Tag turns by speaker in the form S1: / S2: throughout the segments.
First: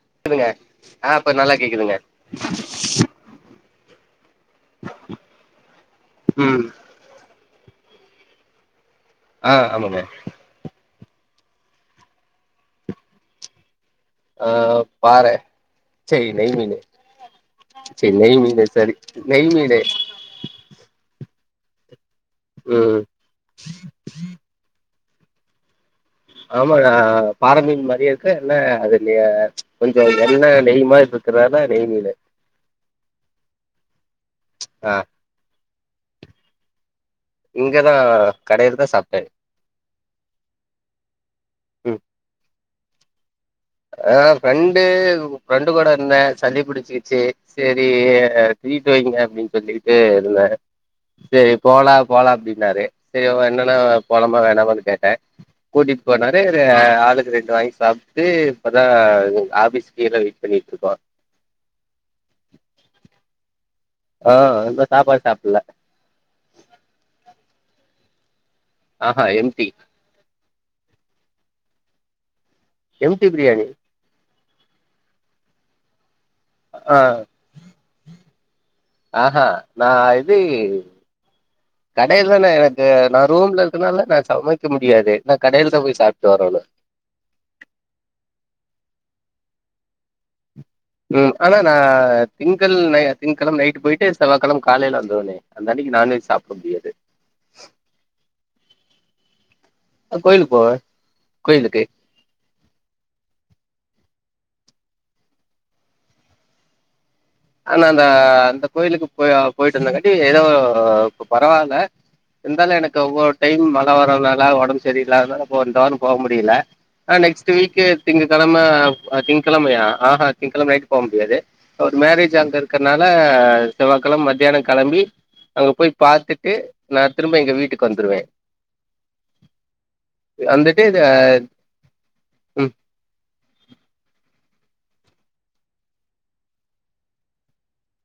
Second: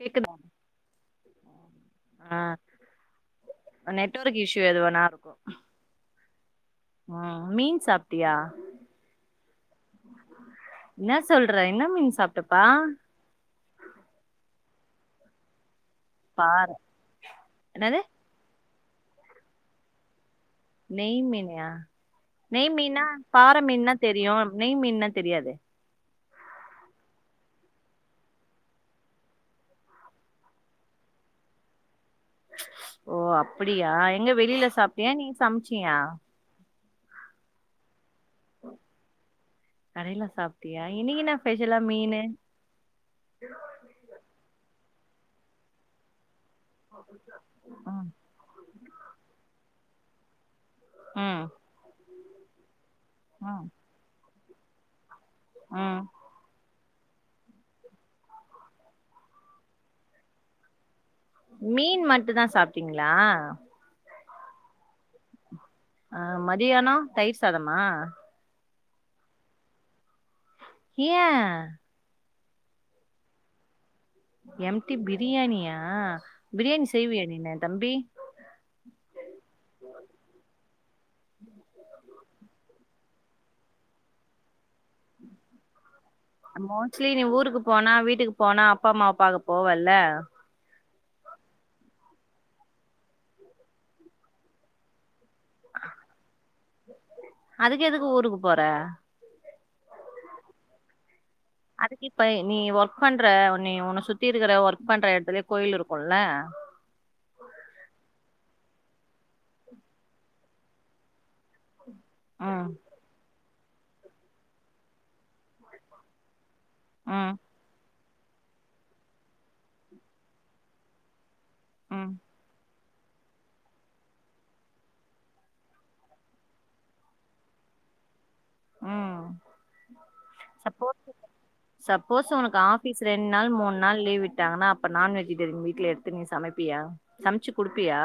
S1: கேக்குதா
S2: கேக்குதுங்க ஆ இப்ப நல்லா கேக்குதுங்க
S1: ஆ நெட்வொர்க் இஷ்யூ எதுவன்னா இருக்கு
S2: ம்
S1: ம் மீன் சாப்டியா?
S2: ஆ ஆமாங்க
S1: என்ன சொல்ற என்ன மீன் சாப்டப்பா
S2: ஆ பாற செய் நெய்
S1: பாற
S2: மீனு
S1: என்னது
S2: செயி நெய் மீனு சரி நெய் மீனு
S1: நெய் மீனாய நெய்
S2: ம்
S1: மீன்னா பாற மீன்னா தெரியு நெய் மீன்னா தெரியாது
S2: ஆமாங்க நா பாற மீன் மாரியே இருக்கு என்ன அதுக்கு கொஞ்ச எண்ணெ நெய் மாரி இருக்குறானா நெய் மீனு
S1: ஓ அப்டியா எங்க வெளியல
S2: ஆ
S1: சாப்ட்டியா நீ சம்ச்சியா
S2: இங்கதா கடைலாதா சாப்ட்டே
S1: கடைலா சாப்ட்டியா இன்னிக்கி ன்னா பெஷல்லா
S2: ம்
S1: மீனு
S2: ஆ ஃப்ரண்டு ம் ஃப்ரெண்டு கூட இருந்தே சளி புடிச்சிச்சு சரி
S1: ம்
S2: ட்ரீட்டு வைங்க அப்டின்னு சொல்லி ஏ இல்ல
S1: ம்
S2: சரி போலாப் போலாம் அப்டின்னாரு சரிய
S1: ம்
S2: என்னன்னா போலாம வே நம்ம கிட்ட ஆ
S1: ம்
S2: கூட்டிட் போனாரு ஆளுக்கு ரெண்டு வாங்கி சாப்ட்டு அப்பதா ஆஃபீஸ கீழே வெயிட் பண்ணிட் இருப்போ
S1: மீன் மட்டுந்தா சாப்ட்டீங்களா
S2: ஆ இன்னு சாப்பாடு சாப்புல்ல
S1: அ மதியானம் தயிர் சாதமா
S2: ஆஹ எம்பி
S1: ஏ
S2: எம்டி பிரியாணி
S1: எம்டி பிரியாணியா பிரியாணி
S2: ஆ
S1: செய்வியா நீனு தம்பி
S2: ஆஹ நா இது கடைலானே நா ரூம்ல இருக்கறனால நா சமைக்க முடியாது நா கடையல தா போய் சாப்
S1: மோஸ்ட்லி நீ ஊருக்கு போனா வீட்டுக்கு போனா அப்பா அம்மா பா பாக்க போவல்ல
S2: ம் ஆனா நா திங்கள் நை திங்க்கிழம் நைட் போயிட்டு செவ்வாகிழம காலையல வந்த உடனே அந்த அன்னிக்கு நான்வெஜ் சாப்ட முடியாது
S1: அதுக்கு எதுக்கு ஊருக்கு போற
S2: அ கோயிலுக் போவெ
S1: அதுக்கிப்ப நீ ஒர்க் பண்ற நீ உன்ன சுத்தி இருக்குற ஒர்க் பண்ற எடத்துலே கோயில் இருக்குல்ல
S2: ஆனா அந்த அந்த கோயிலுக்கு போய போயிட்டு இருந்தங்காட்டி ஏதோ இப்ப பரவால்ல
S1: ம்
S2: இந்தாலு எனக்கு [unintelligible] டைம் மழ வறதுனால ஒடம் சரி இல்லாதனால போ இந்த வாரொ போ முடியில ஆ
S1: ம்
S2: நெக்ஸ்ட்டு வீக்கு திங்ககழம ஆ திங்கழமயா ஆஹா திங்கழம நைட் போ முடியாது அவர்
S1: ம்
S2: மேரேஜ் இருக்கற்னால செவ்வாகழம் மத்தியான கெளம்பி அங்க போய் பாத்துட்டு நா திரும்ப எங்க வீட்டுக்கு வந்துருவே
S1: ம்
S2: வந்துட்டு
S1: சப்போஸ்
S2: இது
S1: [inaudible] சப்போஸ் ஒனக்கு
S2: ம்
S1: ஆஃபிஸ் ரெண் நாள் மூண் நாள் லீவ் விட்டாங்கனா அப் இப்ப நான் வெஜிடேரியன் வீட்ல எடுத்து நீ சமப்பியா சமச்சு குடுப்பியா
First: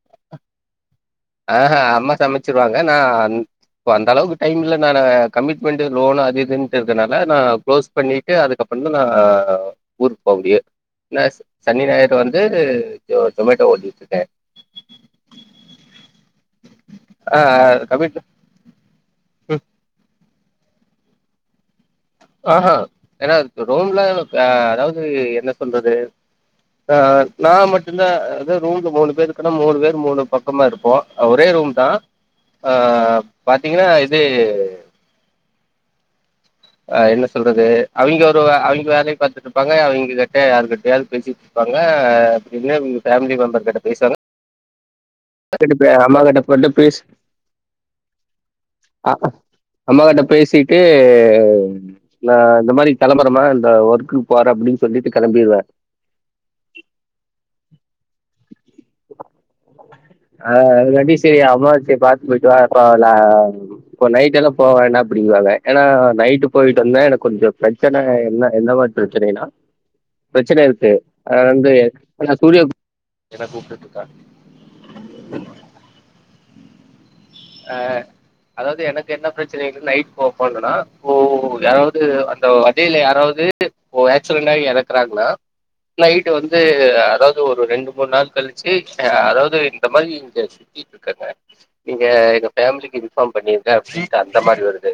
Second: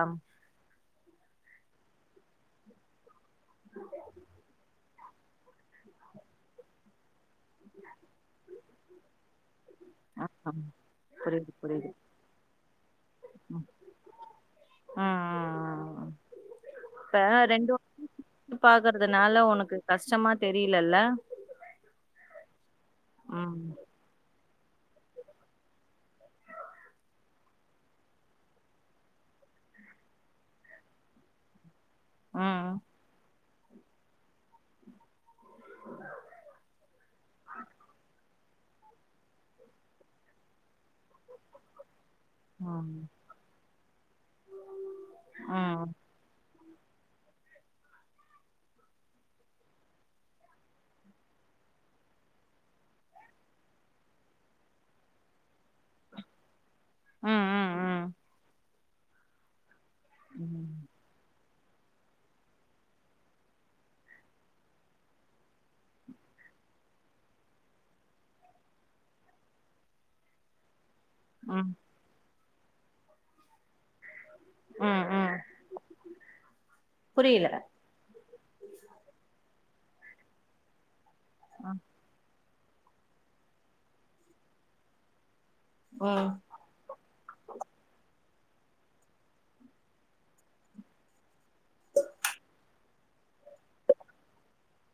S2: ஆஹா அம்மா சமச்சிருவாங்க நா அன் இப்ப அந்தளவுக்கு டைம் இல்ல நானு கமிட்மெண்ட்டு லோனு அது இதுன்ட்டு இருக்கனால நா க்ளோஸ் பண்ணிட்டு அதுக்கப்றந்தா நா ஊருக்கு போ முடியு
S1: ம்
S2: ந
S1: புரியுது
S2: சனி
S1: புரியுது
S2: ஞாயிறு வந்து ஓ
S1: ம்
S2: ஜொமேட்டோ ஒட்டிட்ருக்கே
S1: ம் ம், ம். இப்ப ரெண்டு [inaudible] பாக்குறதுனால ஒனக்கு கஷ் ச்சமா தெரியிலல்ல
S2: ஆஹா என்ன ரூம்ல ஆ அதாவ்து என்ன சொல்றது ஆ நா மட்டு்ந்தா அதாது ரூம்ல மூணு பேருக்கொன்னா மூணு பேர் மூணு பக்கமா இருப்போ ஒரே ரூம் தா ஆ
S1: ம்
S2: பாத்தீங்கனா இது அ என்ன சொல்றது அவிங்க ஒ ரு அவிங்க வேலய பாத்துட்ருப்பாங்க அவிங்க கிட்ட யாரு கிட்டயாது பேசிட்ருப்பாங்க ஆ அப்டின்னு உங்க
S1: ம்
S2: ஃபேமிலி மெம்பர் கிட்ட பேசுவாங்க
S1: ம்
S2: [unintelligible] அம்மா கிட்ட வந்த பேசு அ அம்மா கிட்ட பேசிட்டு நா இந்த மாரி கெளம்புறம்மா இந்த ஒர்குக்கு போறே அப்டின் சொல்லிட்டு கெளம்பிருவே
S1: ம் ம் ம்
S2: அ அதுங்காட்டி செரி அம் மாச்செ பாத்து போயிட்டு வா இப்ப லாம் இப்ப நைட்டெல்லா போவேனா அப்டிங்குவாங்க ஏனா நைட்டு போயிட்டு வந்தா எனக் கொஞ்சொ பிரச்சன என்ன எந்த மாரி பிரச்சனைனா பிரச்சன இருக்கு அது
S1: ம் ம்
S2: வந்து [unintelligible] [unintelligible] கேட்டா‌ கூப்டுட்ருக்கா
S1: ம் ம் புரியல
S2: அ அதாவ்து எனக்கு என்ன பிரச் சனைன நைட் போ போனனா இப்போ யாராவுது அந் தோ வண்டில யாராவு. து இப்பொ ஆக்சிடென்டாயி எறக்குறாங்னா
S1: ம்
S2: நைட்டு் வந்து அதாவுது ஒரு ரெண்டு மூண் நாள் கழி ச்சு அதாவு து இந்த மாரி இங்க சுத்திட்ருக்கங்க நீங்க எங்க ஃபேமிலிக்கு இன்பார்ம் பண்ணிருங்க அப்டின்ட்டு அந்த மாரி வருது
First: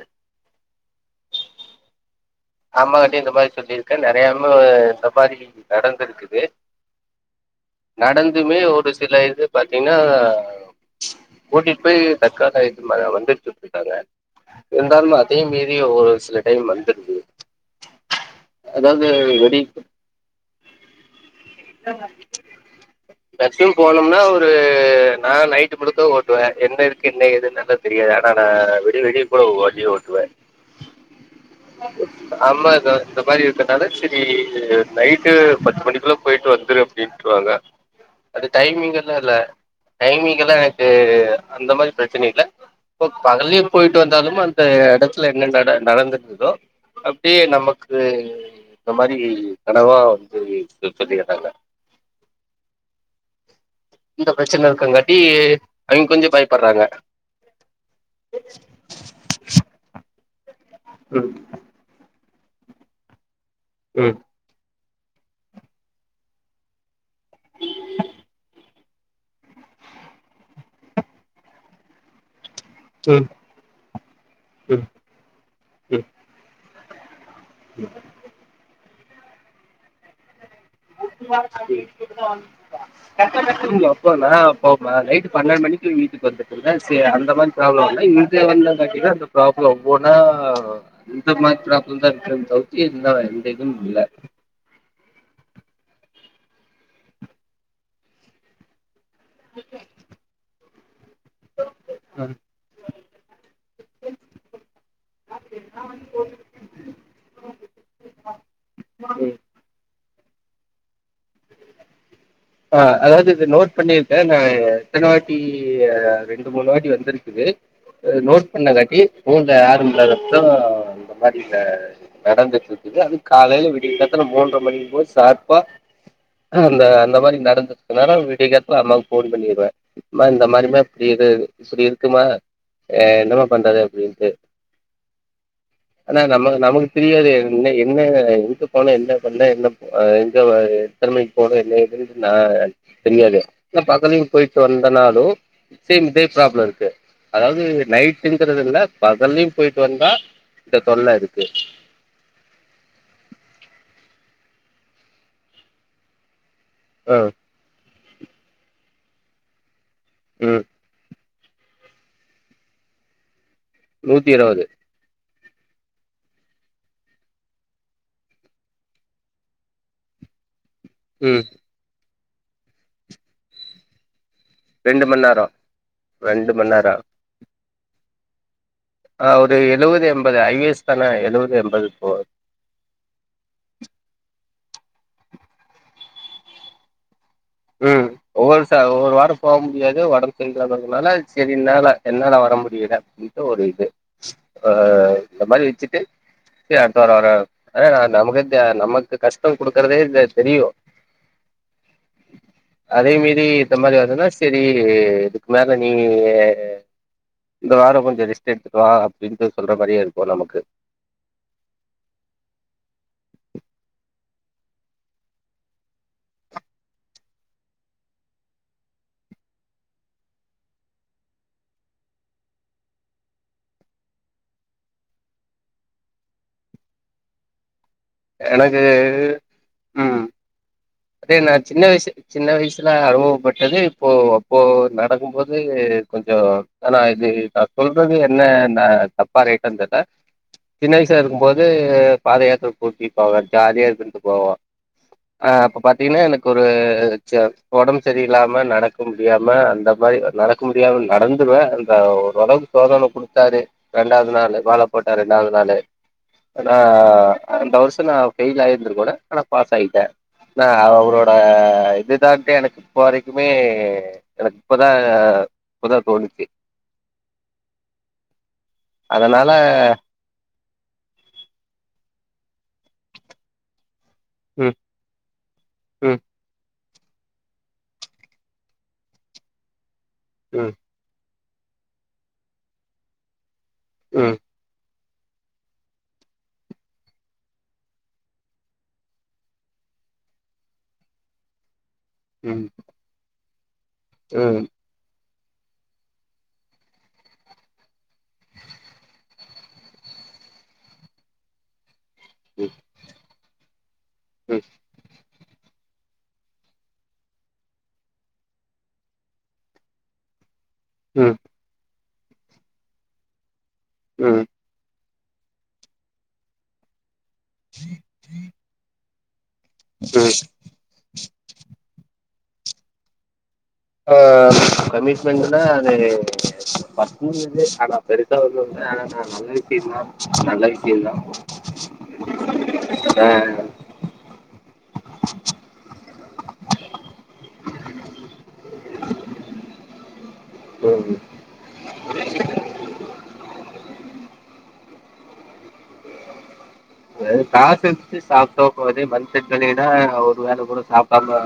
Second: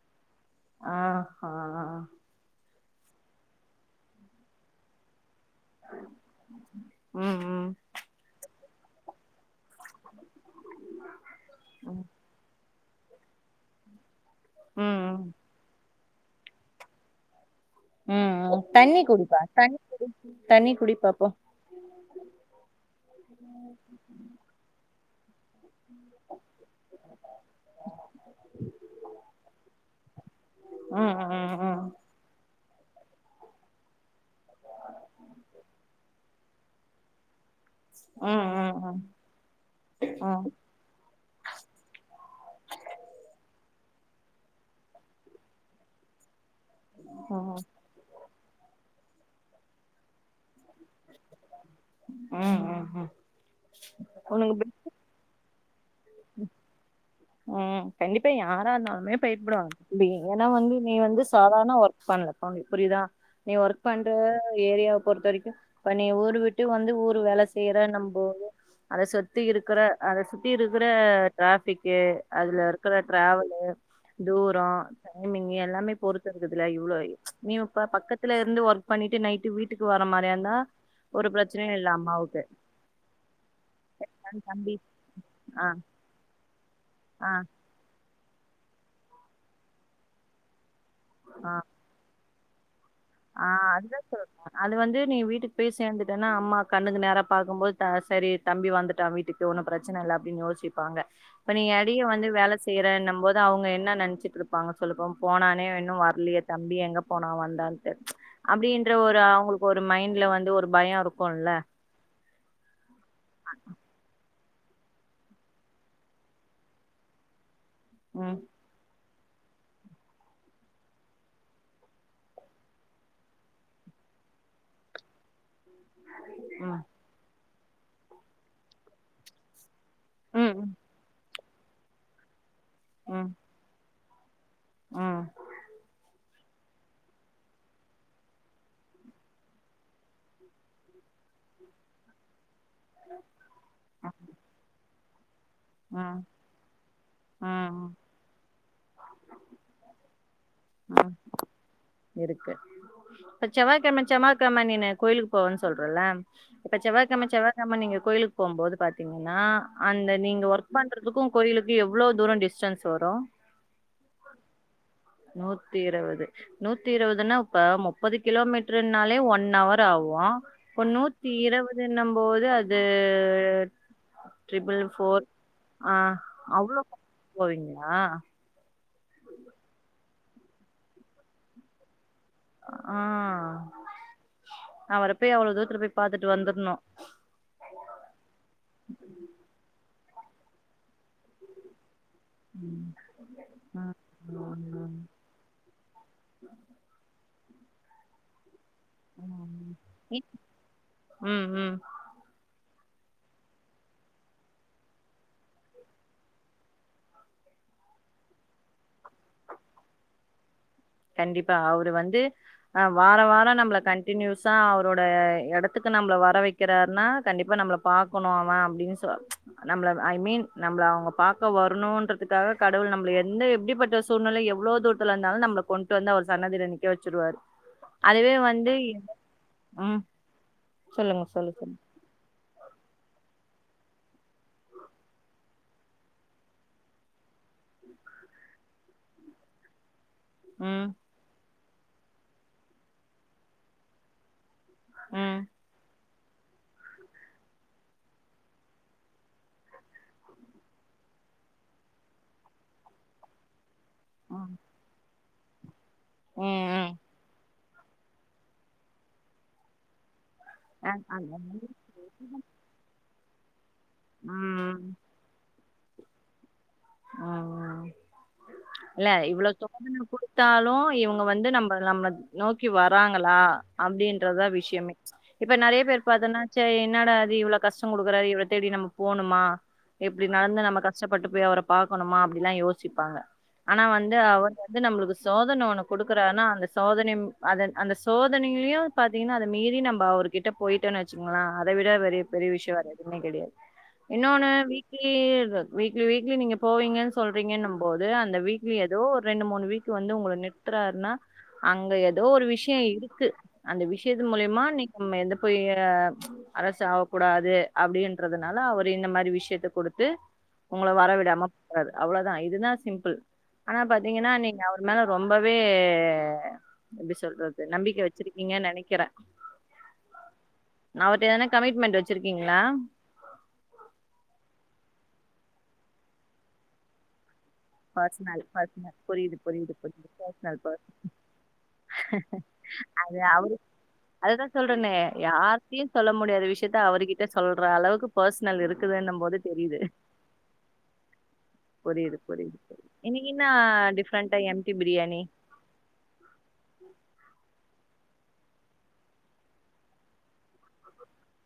S1: ஆஹா
S2: அம்மா கிட்டயு இந்த மாரி சொல்லிருக்க நெறயவு இந்த மாரி நடந்துருக்குது
S1: ம் ம்
S2: நடந்துமே ஒரு ஒரு சில இது பாத்தீங்னா கூட்டிட் போய் [unintelligible] [unintelligible] மந்துருச்சு வுட்ருக்காங்க
S1: ம்
S2: இருந்தாலு
S1: ம்
S2: அதயு மீறி ஒரு சில டைம் வந்துருது
S1: ம் ம் தண்ணி
S2: அதாவ்து
S1: குடிப்பா
S2: வெடி
S1: தண்ணி தண்ணி குடிப்பா போ
S2: [unintelligible] போனொம்னா ஒரு நாங்க நை ட்டு மட்டுதா ஓட்டுவே என்ன இருக்கு என்ன ஏதுன்னல்லா தெரியாது ஆனா நா விடி விடிய கூட வண்டி ஓட்டுவே
S1: ம் ம் ம் ம்
S2: அம்மாதா இந்த மாரி இருக்கதால சரி நைட்டு பத்து மணிக்குள்ள போயிட்டு வந்துரு அப்டின்ட்ருவாங்க
S1: ம்
S2: அது
S1: ம்
S2: டைமிங்
S1: ம்
S2: எல்லா இல்ல டைமிங்
S1: ம்
S2: எல்லா எனக்கு அந்த மாரி பிரச்சன இல்ல இப்ப பகல்லயு போயிட்டு வந்தாலுமே அந்த எடத்துல என்ன நட நடந்துட்ருக்கோ அப்டியே
S1: ம்
S2: நமக்கு இந்த மாரி கனவா வந்து [unintelligible]
S1: ம் ம் ம் ஒனக்கு [inaudible]
S2: அவுங் கொஞ்ச பயப்பட்றாங்க
S1: ம் கண்டிப்பா யாரா இருந்தாலுமே பயப்டுவாங்க பி உ ஆனா வந்து நீ வந்து
S2: ம்
S1: சாதாரண ஒர்க் பண்ணல அவுங்க புரியுதா நீ ஒர்க் பண்ற
S2: ம்
S1: ஏரியா பொறுத்த வரைக்கு இப்ப நீ ஊரு விட்டு வந்து ஊர் வேல செய்ற நம்ப அத சொத்தி இருக்குற அத சுத்தி இருக்குற டிராபிக் ஏ அதுல இருக்ற
S2: ம்
S1: டிராவலு தூரோ
S2: ம்
S1: டைமிங்கி எல்லாமே பொறுத்து இருக்குதுல இவ்ளோ நீயு இப்ப பக்கத்துல இருந்து ஒர்க் பண்ணிட்டு நைட்டு வீட்டுக்கு வர மாரியா இருந்தா ஒரு பிரச்சனையு இல்ல அம்மாவுக்கு
S2: அப்போ
S1: ஆனா
S2: நா
S1: தம்பி
S2: நைட்டு பன்னெண்டு
S1: ஆ
S2: மணிக்கு வீட்டுக்கு வந்தே என்னா விசிய
S1: ஆ
S2: அந்த மாதி்ரி ப்ராப்ளம் இல்ல பாத்தீங்னா அந்த ப்ராப்ளம் ஒவ்வொன்னா இந்த
S1: ஆ
S2: மாதிரி பிராப்ளம் தா இருக்காது இருந்தா
S1: ஆ அது
S2: எந்ததுமில்ல
S1: அது வந்து நீ வீட்டுக்கு போய் சேர்ந்துட்டேனா அம்மா கண்ணுக்கு நேரா பாக்கும்போது சரி தம்பி வந்துட்டு வீட்டுக்கு ஒன்னு பிரச்சன இல்ல அப்டின்னு யோசி இருப்பாங்க இப்ப நீ எடையே வந்து
S2: இல்ல
S1: வேல செய்றேனம் போது அவுங்க என்ன நெனச்சுட்டு இருப்பாங்க சொல்லுபோ போனானே இன்னு வரலயே தம்பி எங்க போனா வந்தா அப்டீன்ற ஒரு அவுங்களுக்கு ஒரு மைண்ட்ல வந்து ஒரு பய இருக்கு
S2: ஆ அதாவது இது நோட் பண்ணிருக்கேன் எத்தன வாட்டி ரெண்டு மூனு வாட்டி வந்திருக்குது
S1: ம்
S2: நோட் பண்ணா காட்டி வீட்ல ஆறும் இல்லாதப்ப இந்த மாதிரில நடந்துட்டு இருக்குது அதுங் காலேல விடியக்காத்தால மூன்ற மணிக்கு போய் சார்பா அ
S1: ம்
S2: அந்த அந்த மாதிரி நடந்த விடியகாத்தால அண்ணாவுக்கு ஃபோன் பண்ணிருவே ப்ம இந்த
S1: ம்
S2: மாரிமா எப்பிடி இத இது இப்பிடி இருக்குமா ஏ
S1: ம்
S2: என்னமா பண்றது அப்பிடின்னு செ
S1: ம்
S2: ட்ட நமக்கு தெரியாது என்ன என்ன எங்க போன என்ன பண்ண என்ன ப எங்க அ திறமைக்கு போன என்ன இது நா தெரியாது என்ன பக்கல போயிட்டு வந்தனா ஹலோ சேம் இதே
S1: ம்
S2: ப்ராப்ள இருக்கு
S1: ம்
S2: அதாவது
S1: ம்
S2: நைட்டுங்கிறது விட பதல்லயு போயிட்டு வந்தா இந்த
S1: ம்
S2: தொல்ல இருக்கு
S1: இருக்கு க்கெழம நீனு கோயிலுக்கு போவன்னு சொல்றல்ல இப்ப
S2: ஆ
S1: செவ்வாகெம செவ்வாகெம நீங்க கோயிலுக்கு போம்போது பாத்தீங்கன்னா அந்த நீங்க
S2: ம்
S1: ஒர்க் அன்ட்ரதுக்கு கோயிலுக்கு எவ்வளோ தூரோ டிஸ்டன்ஸ் வரு
S2: நூத்தி இருவது
S1: நூத்தி இருவது நூத்தி இருவதுன்னா இப்ப முப்பது கிலோமீட்டருனாலே ஒன் அவர்ராவு இப்ப நூத்தி
S2: ம்
S1: இருவது நா போது அது ட்ரிபுல்
S2: ரெண்டு மண்
S1: ஃபோர்
S2: நேரோ ரெண்டு மணி நேரொ
S1: போறிங்களா
S2: ஆ ஒரு எழுவது எண்பது ஐயேஎஸ் தானா எழுவது எண்பது போ
S1: ஆ அவர போய் அவ்ளோ தூத்துல போய் பாத்துட்டு வந்துருணு
S2: ம் ஒவ்வொரு ச ஒரு வாரம் போ முடியாது வ [unintelligible] னால செரினால என்னால் வர
S1: ம்
S2: முடியலத்த ஒரு இது
S1: ம்
S2: ஆ
S1: ம்
S2: இந்த மாரி வச்சிட்டுத் அடுத்த வரோ வர கல்யாண ஆன நமக்கே த நமக்கு கஷ்டம் கொடுக்குறதே இந்த
S1: ம்
S2: தெரியு
S1: ம் ம்
S2: அதே மேரி இந்த மாரி வருதுன்னா சேரி இதுக்கு மேல நீ இந்த வாரோ கொஞ்சோ ரெஸ்ட் எடுத்துக்கோ அப்பிடின்ட்டு சொல்ற மாரியே இருக்கு நமக்கு
S1: கண்டிப்பா அவரு வந்து அ வாரோ வாரோ நம்மள கண்டினியூஸா அவரோட இடத்துக்கு நம்மள வர வைக்கிறாருனா கண்டிப்பா நம்மள பாக்கணு அவன் அப்பிடின்னு சொ நம்மள ஐ மீன் நம்மள அவங்க பாக்க வரணும்ன்றதுக்காக கடவுள் நம்மள எந்த எப்பிடிப்பட்ட சூழ்நிலை எவ்வளவு தூரத்துல இந்தாலும் நம்மள கொண் ட்டு வந்தா அவரு சன்னதில நிக்கவச்சிருவாரு அதுவே வந்து
S2: எனக்கு
S1: ம் சொல்லுங்க
S2: அது என்ன
S1: சொல்லு சொல்லு
S2: சின்ன வைசு சின்ன வைஸ் எல்ல அனுபவப்பட்டது இப்போ அப்போ நடக்கும் போது கொஞ்சோ ஆனா இது நா சொல்றது என்ன னா தப்பா ரைட்டான் தெர்ல
S1: ம்
S2: சின்ன வைசா இருக்கும் போது வந்து பாதயாத்திர கூட்டிட் போவ ஜாலியா இழுத்துகிட்டு போவோ
S1: ம்
S2: ஆ அப்ப பாத் திங்னா எனக்கு ஒரு சே ஒடம் செரியில்லாம நடக்க முடியாம அந்த மாரி அ நடக்க முடியாம நடந்துருவ அந்த ஓரளவுக்கு சோதன குடுத்தாரு ரெண்டாவது
S1: ம்
S2: நாளு மால போட் ட ரெண்டாவது நாளே
S1: ம்
S2: அனா
S1: ம்
S2: அந்த வருஷோ நா ஃபெயில் ஆய்ருந்துக்கனு ஆனா பாஸ் ஆய்ட்ட ந அவ்ரோட
S1: ம்
S2: இதுதா தே எனக்கு இப்பரைக் இதுமே மே எனக் இப்ப தா
S1: ம்
S2: இப்ப தா தோணுச்சு
S1: ம் ம் இல்ல இவ்ளோ
S2: அதனால
S1: சோதன குடுத்தால் ஸ்லோ இவ்ங்க வந்து நம்பள நம்ள நோக் கி வராங்களா அப்டின்றதா
S2: ம்
S1: விஷ்யமே இப்ப நறைய பேரு
S2: ம்
S1: பாத்தனா செய் என்னடா இது இவ்ளோ கஷ்டோ குடுக்குறாறு இவர் தேடி நம்ம போணுமா இப்டி நடந்து
S2: ம்
S1: நம்ம கஷ்டப்பட்டு வே வரம் பாக்கணுமா அப்டிலா யோசிப்பாங்க ஆனா வந்து
S2: ம்
S1: அவர் வந்து நம்ளுக்கு சோதன ஒன்னு குடுக்குறனா அந்த சோதனையும் அத அந்த சோதனையிலியு பாத்தீங்கனா அத மீறி நம்ப அவர் கிட்ட போய்டனு வச்சுங்கள அத விட வே பெ பெரிய
S2: ம்
S1: விஷ்யோ வேற எதுமே கெடையாது இன்னொன்னு
S2: ம்
S1: வீட்லியே இது அது வீக்லி வீக்லி நீங்க போவீங்கன்னு சொல்றீங்கன்னும் போது அந்த வீக்லி ஏதோ ஒரு ரெண்டு மூணு வீக் வந்து உங்கள நிருத்றாருனா அங்க ஏத் ஏதோ ஒரு விஷ்யோ இருக்கு அந்த விஷ்யத்
S2: ம்
S1: மூலியமா இன்னைக் நம்ம எந்தப் போய்றாப் அரசு ஆவ் கூடாது அப்டின்றதுனால அவரு இந்த மாரி விஷ்யத்த குடுத்து உங்கள வர
S2: ம்
S1: விடாமப் றர் அவ்வளோதா இதுதா சிம்புள் ஆனா பாத்தீங்கன்னா
S2: ம்
S1: நீங்க அவர் மேல ரொம்பவே பிஸ் சொல்றது நம்பிக்க வச்சிருக்கீங்கனு நெனைக்கிறே
S2: ம்
S1: அவர்ட்ட ஏனா கமிட்மெண்ட் வச்சிருக் க்கீங்களா
S2: ஆ கமிட்மெண்ட்னா அது பத்மு
S1: பர்சனல் பர்சனல் புரியுது புரியுது
S2: விஷயந்தா
S1: புரியுது பர்சனல்
S2: நல்ல விஷயந்தா
S1: அது
S2: ஆ
S1: அவரு அதுதா சொல்றனே யார்டியு சொல்ல முடியாத விஷயத்த அவர்கிட்ட சொல்ற அளவுக்கு பர்சனல் இருக்குதுன்னு போது தெரியுது
S2: ம் ம்
S1: புரியுது புரியுது இன்னக்கு என்னா டிஃரெண்டா எம்டி பிரியாணி
S2: அதது காசுச்சு சாப்பிட்டோபோதே மண் செட்லினா ஒரு வேல கூட சாப்பிடாம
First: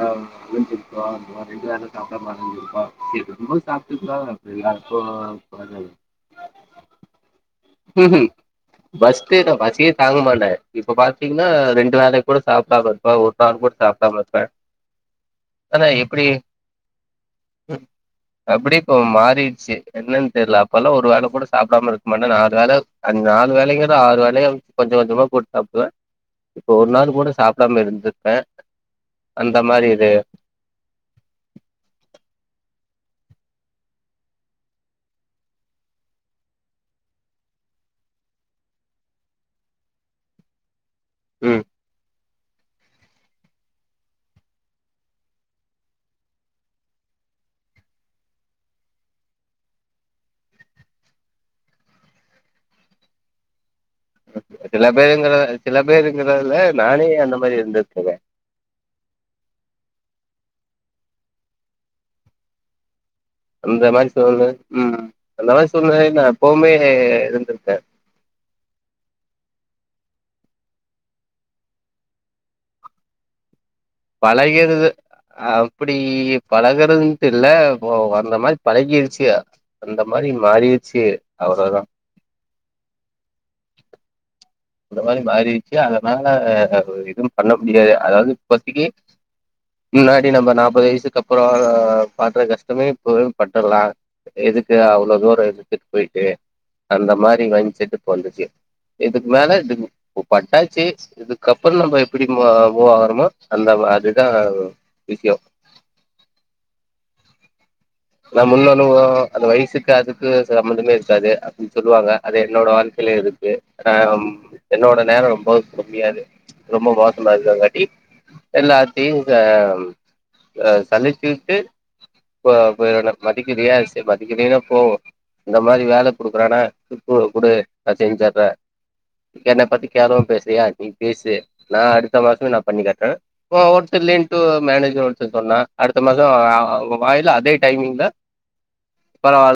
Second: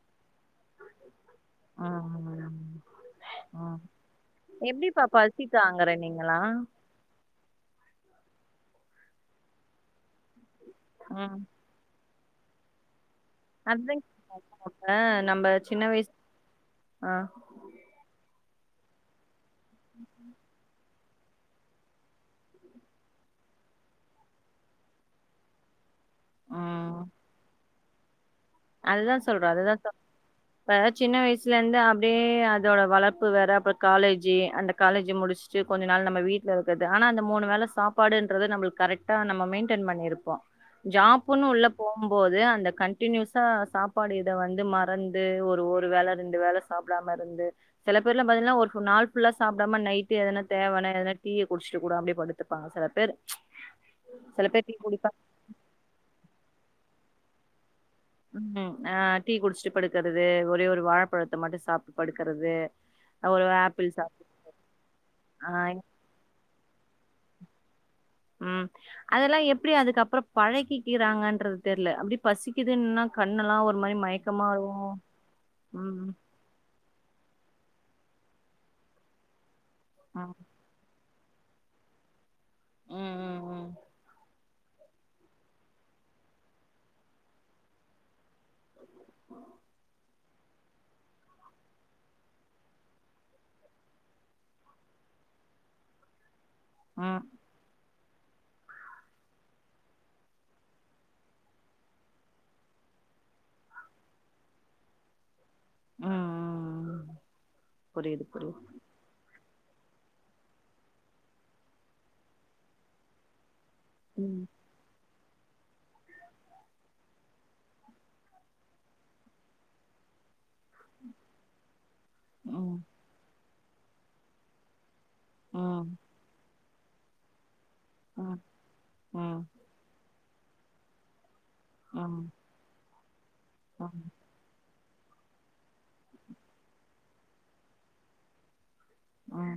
S2: விழஞ்சிருக்கு
S1: ம் ம் ம் எப்டிப்பா பசிக்கு ஆங்கற நீங்களா
S2: [unintelligible] ம்ம் பஸ்டேத பசி தாங்கமாட்டே இப்ப பாத்தீங்கன்னா ரெண்டு வேலக் கூட சாப்டாம இருப்பே ஒரு நாள் கூட
S1: அதுதா
S2: சாப்டாம இருப்பே
S1: ஆ நம்ம சின்ன
S2: ஆனா
S1: வயஸ்
S2: எப்டி
S1: ஆ
S2: அப்பிடிக்கோ மாறி ச்சி என்னெனு தெரியல அப்பெல்லா ஒரு ரு வேல கூட சாப்படாம இருக்கமாட்டே நா வேல க நாலு வேலங்கற ஆறு வேலயா கொஞ்ச கொஞ்சோமா போட்டு சாப்புடுவே இப்ப ஒரு
S1: ம்
S2: நாள் கூட சாப் டாம இருந்துப்பே
S1: அதுதா சொல்றோ அதுதா சொல்ற இப்ப சின்ன வயசுல இந்து அப்பிடியே அதோட வளப் ப்பு வேற அப்புறோ காலேஜி அந்த காலேஜி முடிச்ஸ்ட்டு கொஞ்ச நாள் நம்ம வீட்டுல இருக்கறது ஆனா அந்த மூணு வேல சாப்பாடுன்றது நம்மளுக்கு கரெக்டா நம்ம மெயின்டெய்ண் பண்ணிருப்போ ஜாப்பூன்னு
S2: ம்
S1: உள்ள போம்போது அந்த கண்டினியூஸ் கா சாப்பாடு இத வந்து மறந்து ஒரு ஒரு வேல ரெண்டு வேல சாப்படாம இருந்து சில பேர்லா பாத்தீன்னா ஒரு நாள் ஃபுல்லா சாப்படாம நைட்டு எதனா தேவான எதனா டீய குடிச்சிட்டு கூட அப்டே படுத்துப்பாங்க சில பேரு
S2: சில பேருங்கற சில பேருங்கறதுல நானே அந்த மாரி இருந்த
S1: ம் அ டீ குடிச்சுட்டு படுக்கறது ஒரே ஒரு வாழப்பழத்த மட்டு சாப்படறது படுக்கறது ஒரு ஆப்பிள்
S2: அந்த மாரி
S1: சாப்
S2: சொல்லே ம் ம் அந்த
S1: ஆ
S2: மாரி சொல்லே நா எப்பவுமே இருந்திருக்க
S1: ம் அதெல்லாம் எப்டி அதுக்கப்புறம் பழகிக்கிறாங்கன்றது தெரியல அப்படி பசிக்குதுன்னா கண்ணெல்லாம் ஒரு மாரி மயக்கமா
S2: பழகிறது
S1: வரு
S2: அப்டி
S1: ம்
S2: பழகறது ட்டு இல்ல அந்த மாரி பழகிடுச்சி அந்த மாரி
S1: ம்
S2: மாறிச்சு அவ்ளோ தா
S1: ம் ம்
S2: அந்த மாரி மாறிடுச்சு அதனால எதும் பண்ண முடியாது அதாவது இப்போத்திக்கு இல்ல எப்பிடி நம்ப நாப்பது வயசுக்கு அப்புறம் பாத்த கஷ்டமே இப்பவும் பட்றலாம் எதுக்கு அவ்ளோ தூரம் எதுக்கு போயிட்டு
S1: ம்
S2: அந்த
S1: ம்
S2: மாரி மைன்செட்டு வந்துச்சி எதுக் மேல இதுக்கு பட்டாச்சி இதுக்கப்புறம் நம்ப எப்டி மூவாகறோமோ அந்த அதுதான் விஷியம்
S1: ம் ம் ம்
S2: நா முன்னால ஒ அந்த வயசுக்கு அதுக்கு சம்மந்தமே இருக்காது அப்பிடி சொல்லுவாங்க அது என்னோட வாழ்க்கையிலே இருக்கு ஆம்
S1: ம்
S2: என்னோட நேரம் ரொம்போ கம்மியாது ரொம்ப மோசமா இருக்கதாங்காட்டி எல்லாத்தையும் ஆ சழிச்சிக்கிட்டு போ
S1: ம்
S2: மதிக்கிறியா சரி மதிக்கலீனா போ இந்த மாரி
S1: ம்
S2: வேல குடுக்கறானா இப்போ குடு நா
S1: ம்
S2: செஞ்சர
S1: ம்
S2: என்ன பத்தி கேரும் பேசறியா நீ பேசு நா அடுத்த
S1: ம்
S2: மாசமே நான் பண்ணி காட் ஆ ஓ
S1: ம்
S2: ஒருத்தலேன்ட்டு மேனேஜ் இங்க ஒருத்த சொன்னா அடுத்த மாச வாயில அதே டைமிங் தா
S1: ம்
S2: பரவாயில்